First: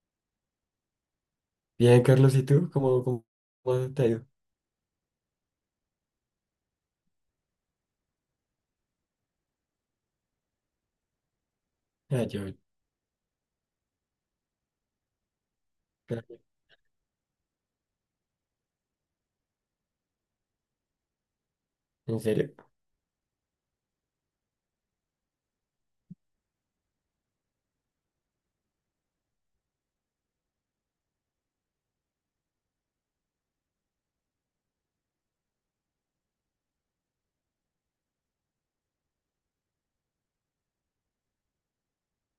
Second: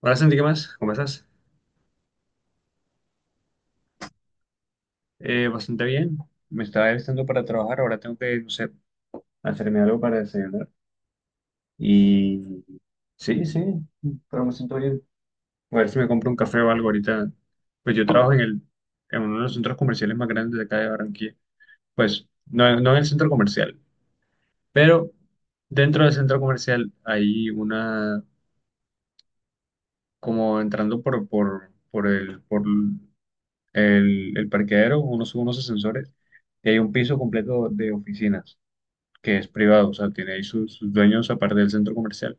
Hola Santi, ¿qué más? ¿Cómo estás? Bien, Carlos, ¿y tú? ¿Cómo te ha ido? Bastante bien. Me estaba alistando para trabajar, ahora tengo que, no sé, hacerme algo para desayunar. Ah, yo, Y sí, sí, pero me siento bien. A ver si me compro un Gracias. café o algo ahorita. Pues yo trabajo en uno de los centros comerciales más grandes de acá de Barranquilla. ¿En Pues serio? no, no en el centro comercial, pero dentro del centro comercial hay una, como entrando por el parqueadero, unos ascensores, y hay un piso completo de oficinas, que es privado, o sea, tiene ahí sus dueños aparte del centro comercial.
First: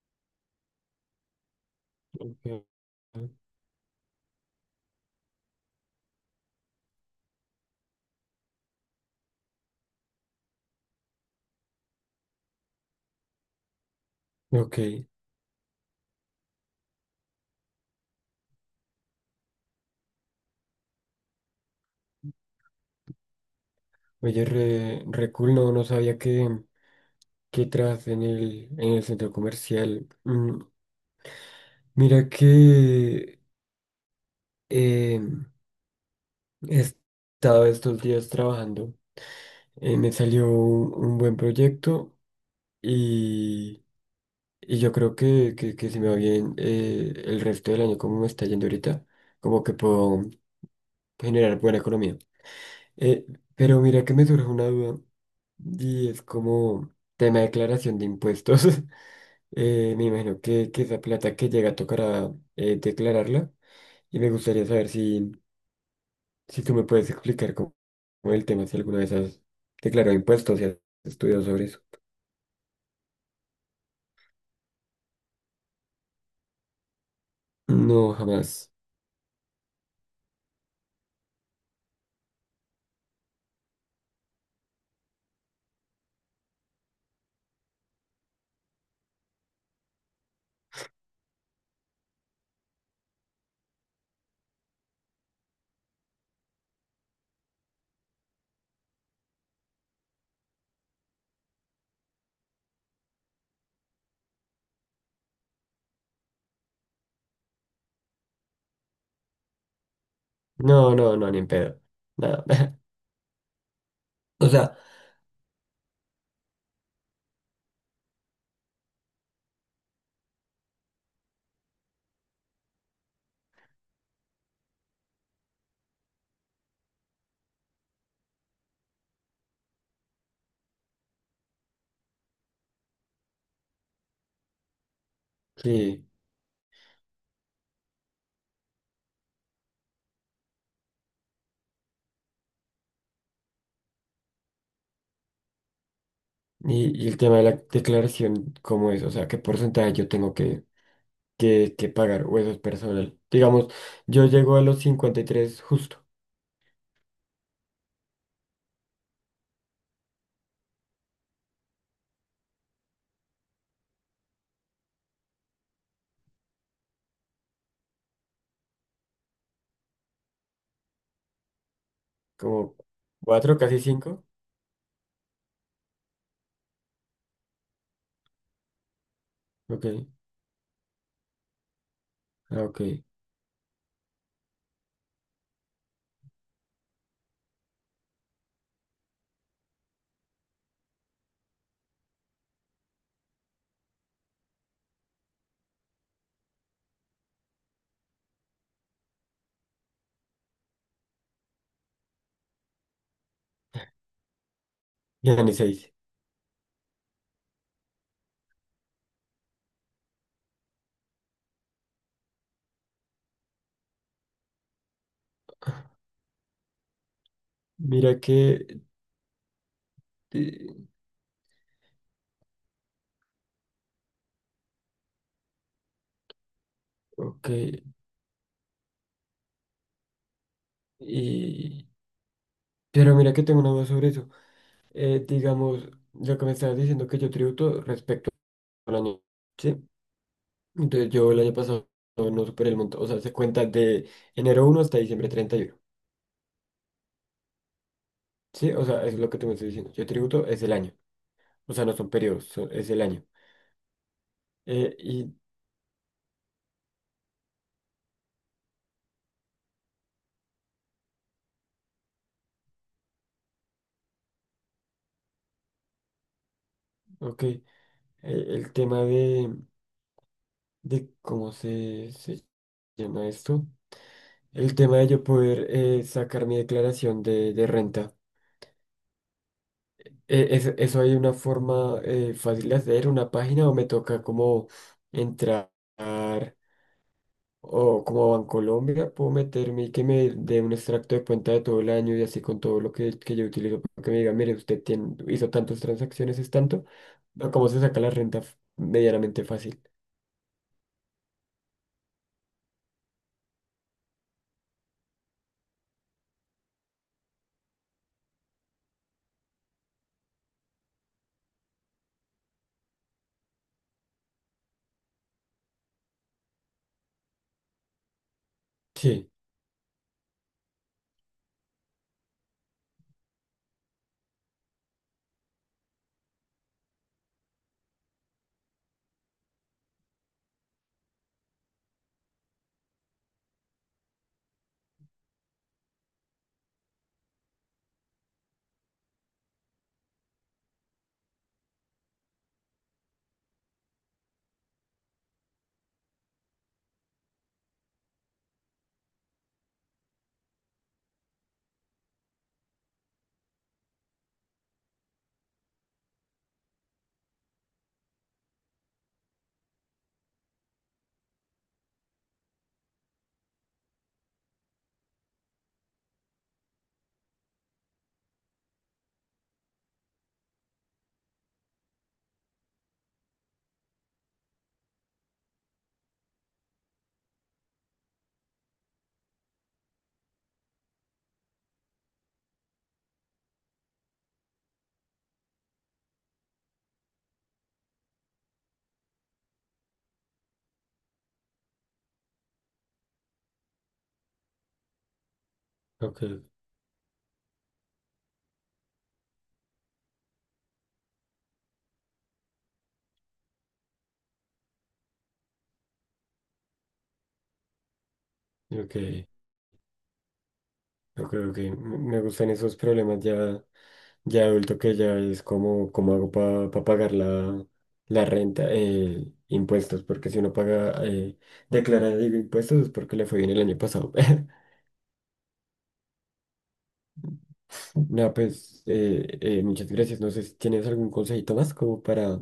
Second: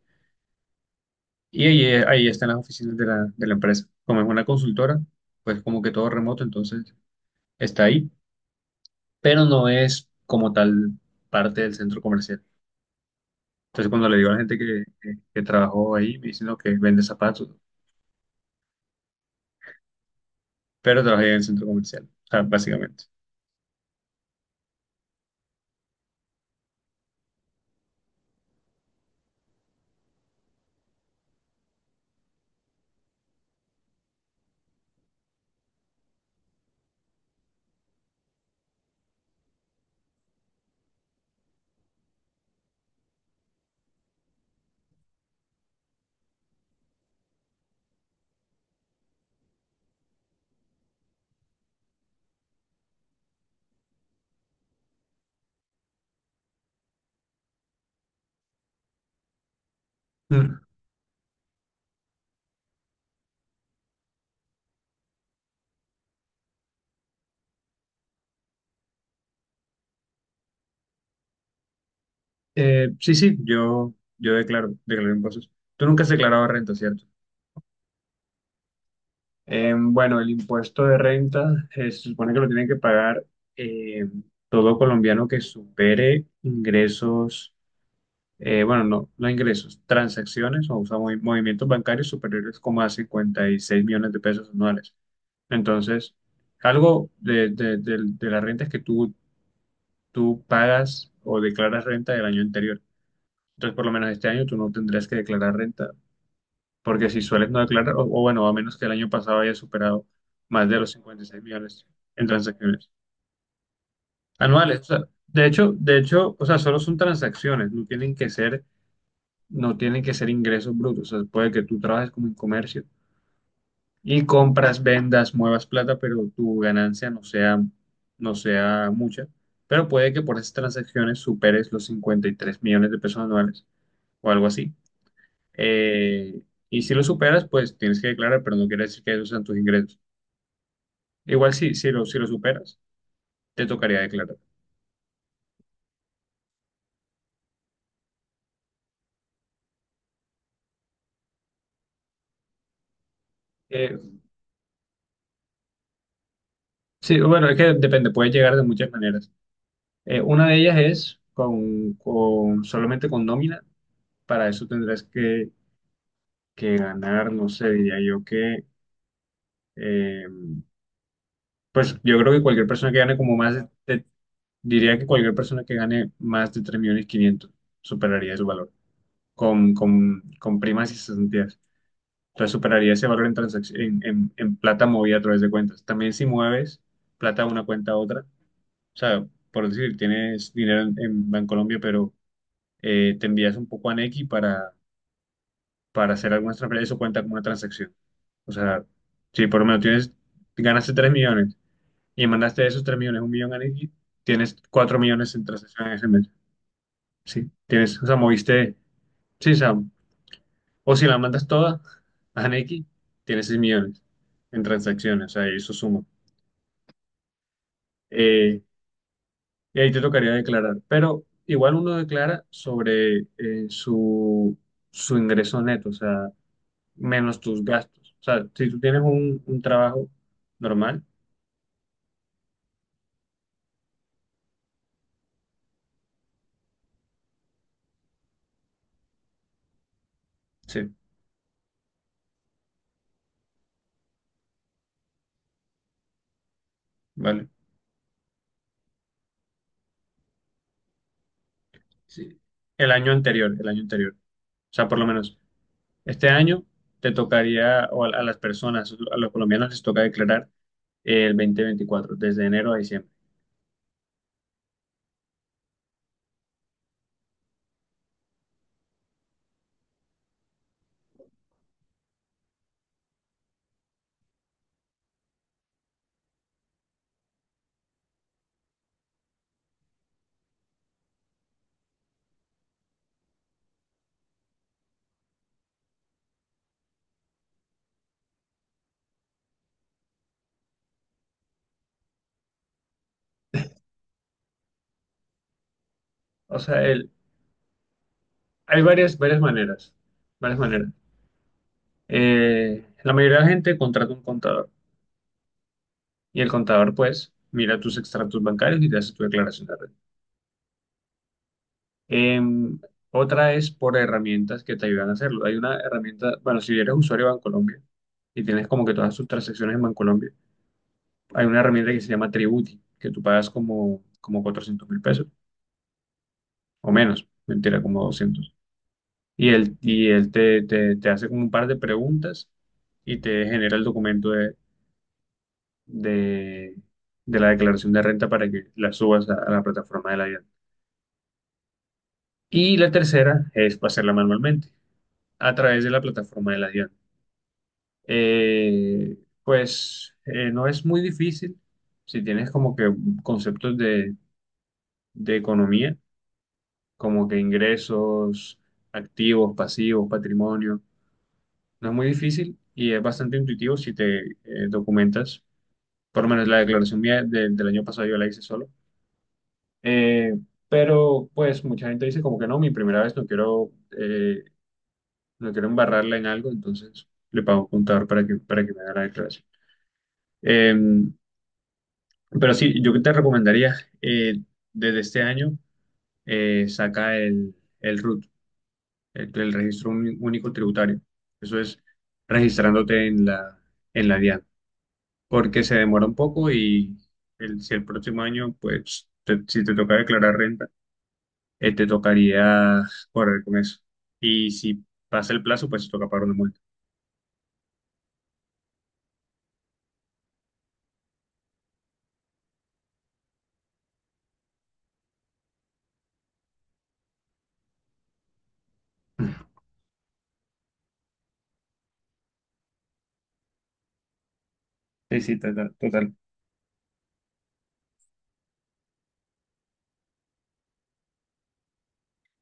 Y ahí están las Ok. oficinas de la empresa. Como es una consultora, pues como que todo remoto, entonces está ahí, pero no es como tal parte del centro comercial. Entonces cuando le digo a la gente Ok. Que trabajó ahí, me dicen "No, que vende zapatos", pero trabajé en el centro comercial, o sea, básicamente. Oye, re cool, no sabía que tras en el centro comercial. Mira que eh, he estado estos días trabajando. Me salió un buen proyecto y, y yo creo que si me va bien, el resto del año, como me está yendo ahorita, como que puedo generar buena economía. Eh, pero mira que me surge una duda y es como tema de declaración de impuestos. Me imagino que esa plata que llega tocará declararla, y me gustaría saber si tú me puedes explicar cómo, cómo el tema, si alguna vez has declarado impuestos y has estudiado sobre eso. Sí, sí, yo declaro impuestos. Tú nunca has declarado renta, ¿cierto? No, jamás. Bueno, el impuesto de renta se supone que lo tiene que pagar eh, todo colombiano que supere ingresos, bueno, no ingresos, transacciones, o sea, movimientos bancarios superiores como a 56 millones de pesos anuales. Entonces, algo de la renta es que tú pagas o declaras renta del año anterior. Entonces, por lo menos este año tú no tendrás que declarar renta porque si sueles no declarar, o bueno, a menos que el año pasado haya superado más de los No, no, cincuenta y no, ni seis en pedo. millones en Nada. transacciones O sea, anuales. O sea, de hecho, o sea, solo son transacciones, no tienen que ser ingresos brutos. O sea, puede que tú trabajes como en comercio y compras, vendas, muevas plata, pero tu ganancia no sea mucha. Pero puede que por esas transacciones superes los 53 millones de pesos anuales o algo así. sí. Eh, y si lo superas, pues tienes que declarar, pero no quiere decir que esos sean tus ingresos. Igual si lo superas, te tocaría declarar. Y el tema de la declaración, ¿cómo es? O sea, ¿qué porcentaje yo tengo que... que pagar, o eso es personal? Digamos, Eh, yo llego a los 53 justo, sí, bueno, es que depende, puede llegar de muchas maneras. Una de ellas es solamente con nómina. Para eso tendrás que ganar, no sé, diría yo que, eh, pues yo creo que cualquier como persona que gane como más cuatro, casi cinco. diría que cualquier persona que gane más de 3.500.000 superaría su valor, Ok, con primas y cesantías. Entonces ah, ok. superaría ese valor en, en plata movida a través de cuentas. También si mueves plata de una cuenta a otra, o sea, por decir, tienes dinero en Bancolombia, pero te envías un poco a Nequi para hacer algunas transferencias, eso cuenta como una transacción. O sea, si por lo menos tienes, ganaste 3 millones y mandaste de esos 3 millones, 1 millón a Nequi, tienes 4 millones Ya en ni 6. transacciones ese mes. Sí, tienes, o sea, moviste, sí, o sea, o si la mandas toda a Nequi, tienes 6 millones en transacciones, o sea, y eso suma. Mira Eh, que, y ahí te tocaría eh, declarar. Pero igual uno declara sobre su, su ingreso neto, o sea, menos ok, tus gastos. O sea, si tú tienes un trabajo normal, y... Pero mira que tengo una duda sobre eso. Digamos, lo que me estabas diciendo, que yo tributo respecto al año, ¿sí? sí, Entonces yo el año pasado no superé el monto, o sea, se cuenta de enero uno hasta diciembre treinta y uno, vale. ¿sí? O sea, eso es lo que tú me estás diciendo. Yo tributo es el año, o sea, no son Sí. periodos, son- es el año. El año anterior. O sea, Eh, por lo y, menos este año te tocaría, o a las personas, a los colombianos les toca declarar el 2024 desde enero a diciembre. ok, el tema de cómo se llama esto, el tema de yo poder, sacar mi declaración de renta. ¿Eso, eso hay una forma, fácil de hacer, una página, o me toca como entrar, o como Bancolombia, puedo meterme y que me dé un extracto de cuenta de todo el año, y así con todo lo que yo utilizo, para que me diga, mire, usted tiene, hizo tantas transacciones, es O sea, tanto, o cómo se saca la renta hay varias medianamente fácil? maneras, varias maneras. La mayoría de la gente contrata un contador. Y el contador, pues, mira tus extractos bancarios y te hace tu declaración de renta. Em, otra es por herramientas que te ayudan a hacerlo. Hay una herramienta, bueno, si eres usuario de Bancolombia y tienes como que todas tus Sí. transacciones en Bancolombia, hay una herramienta que se llama Tributi, que tú pagas como, como $400.000 o menos, mentira, como doscientos. Y él te, te hace como un par de preguntas y te genera el documento de, de la declaración de renta para que la subas a la plataforma de la IA. Y la tercera es pasarla manualmente a través de la plataforma de la DIAN. Pues no es muy difícil si tienes como que conceptos de economía, como que ingresos, activos, pasivos, patrimonio. No es muy difícil y es bastante intuitivo si te documentas. Por lo menos la declaración mía del año pasado yo la hice solo. Eh, pero pues mucha gente dice como que no, mi primera vez no quiero eh, no quiero embarrarla en algo, entonces le pago un contador para para que me haga la declaración. Eh, pero sí, yo te recomendaría eh, desde este año saca el RUT, el Registro Único Tributario. Eso es registrándote en en la DIAN, porque se demora un Ok, poco y si el próximo año, pues si te toca declarar renta, te tocaría correr con eso. Y si pasa el plazo, pues te toca pagar una multa. ok, ok, ok. Me gustan esos problemas ya, ya adulto, que ya es como, cómo hago para pagar la renta, impuestos, porque si uno paga, declara, digo, impuestos, es porque le fue bien el año pasado. Sí, sí, total. Total. No, pues muchas gracias. No sé si tienes algún consejito más como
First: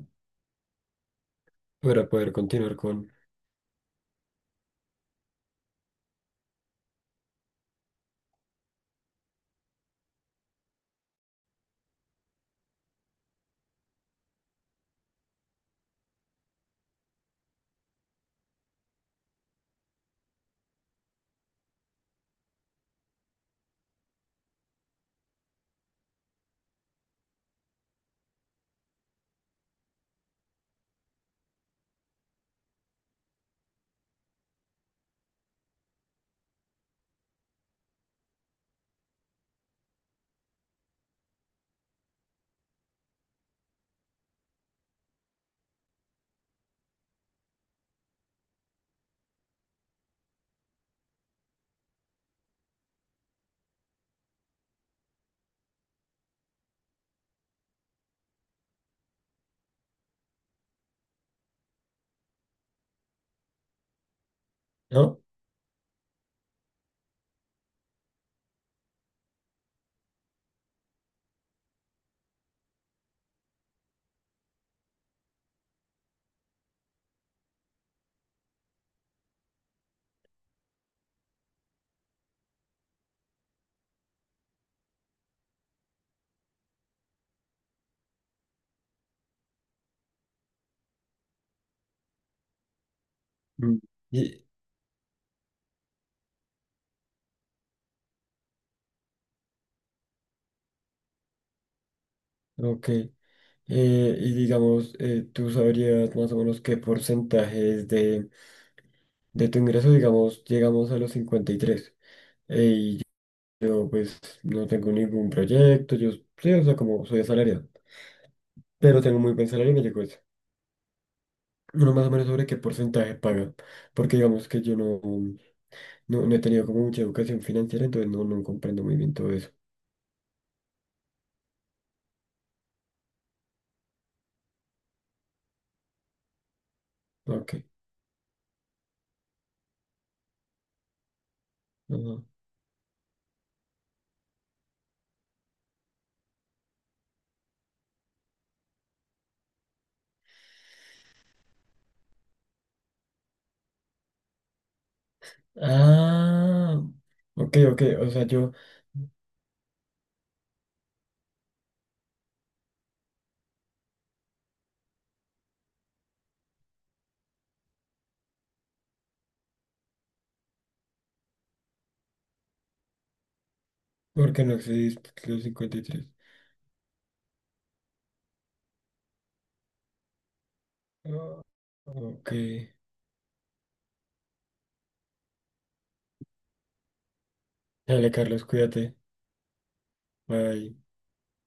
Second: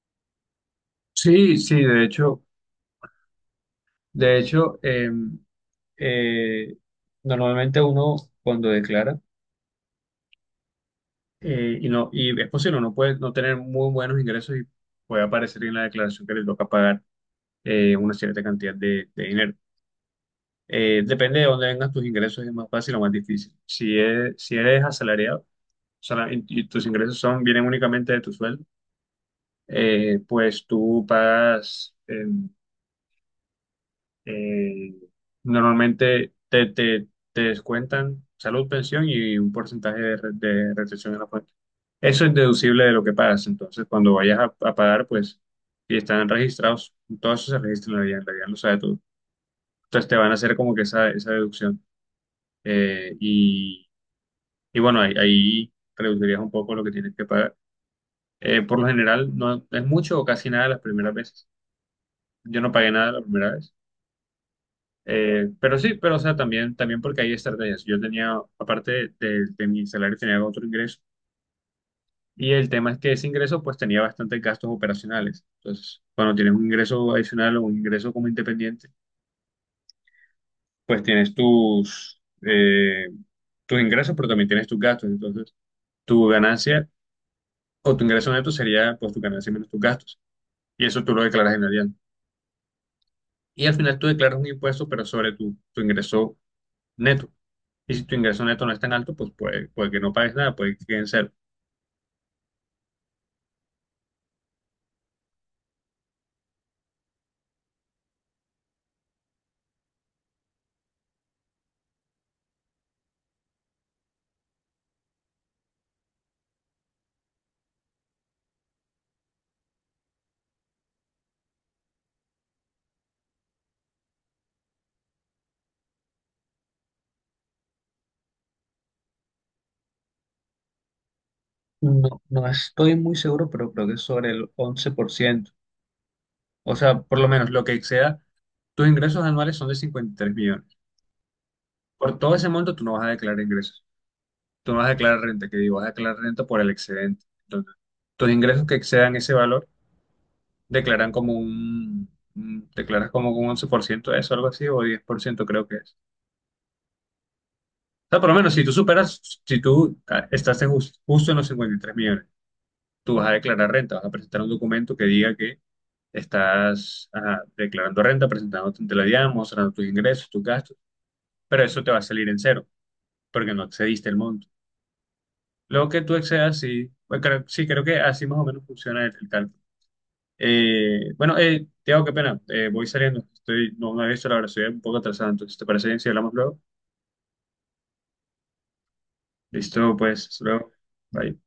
Sí, sí, para poder continuar con, de hecho, em, eh, normalmente uno cuando declara y es posible no puede no tener muy buenos ingresos y puede aparecer en la declaración que le toca pagar una cierta cantidad de dinero. Depende de dónde vengan tus ingresos, es más fácil o más difícil. Si es, si eres asalariado, o sea, y tus ingresos son vienen únicamente de tu sueldo, pues tú pagas. Em, eh, normalmente te descuentan salud, pensión y un porcentaje de, de retención en la fuente. Eso es deducible de lo que pagas. Entonces, cuando vayas a pagar, pues, si están registrados, todo eso se registra en la guía lo sabe todo. Entonces, te van a hacer como que esa deducción. Eh, y, y bueno, ahí reducirías un poco lo que tienes que pagar. Por lo general, no es mucho o casi nada las primeras veces. Yo no pagué nada la primera vez. ¿no? Pero sí, pero o sea, también, también porque hay estrategias. Yo tenía, aparte de mi salario, tenía otro ingreso. Y el tema es que ese ingreso, pues tenía bastantes gastos operacionales. Entonces, cuando tienes un ingreso adicional o un ingreso como independiente, pues tienes tus, tus ingresos, pero también tienes tus gastos. Entonces, tu ganancia o tu ingreso neto sería, pues, tu ganancia menos tus gastos. Y eso tú lo declaras en Hacienda. Y al Mm. final tú declaras Y, un impuesto, pero sobre tu ingreso neto. Y si tu ingreso neto no es tan alto, pues puede, puede que no pagues nada, puede que quede en cero. ok. Y digamos, ¿tú sabrías más o menos qué porcentaje es de tu ingreso? Digamos, llegamos a los 53, y yo, pues, no tengo ningún proyecto. Yo, sí, o sea, como soy asalariado, pero tengo muy buen salario y me llegó eso. Uno más o menos sobre qué porcentaje paga. Porque digamos que yo no, no, no he tenido como mucha educación financiera, entonces no, no comprendo muy bien todo eso. No, no estoy muy seguro, pero creo que es sobre el 11%. O sea, por lo menos Ok. lo que exceda, tus ingresos anuales son de 53 millones. Por Ajá. todo ese monto, tú no vas a declarar ingresos. Tú no vas a declarar renta, que digo, vas a declarar renta por el excedente. Entonces, tus ingresos que excedan ese valor, declaran como declaras como un 11% de eso, algo así, o 10% creo que es. Ah, ok, ok. O O sea, sea, por lo yo, menos, si tú superas, si tú ah, estás en justo en los 53 millones, tú vas a declarar renta, vas a presentar un documento que diga que estás ajá, declarando renta, presentándote ante la DIAN, mostrando tus ingresos, tus gastos, pero eso te va a salir en cero, porque no excediste el porque monto. no accedí a los Lo que 53. tú excedas, sí, bueno, sí, creo que así más o menos funciona el cálculo. Bueno, Ah, Tiago, qué ok. pena, voy saliendo, estoy, no, no he visto la hora, estoy un poco atrasado, entonces, ¿te parece bien si hablamos luego? Dale, Carlos, cuídate. Listo, pues, hasta luego. Bye. Bye.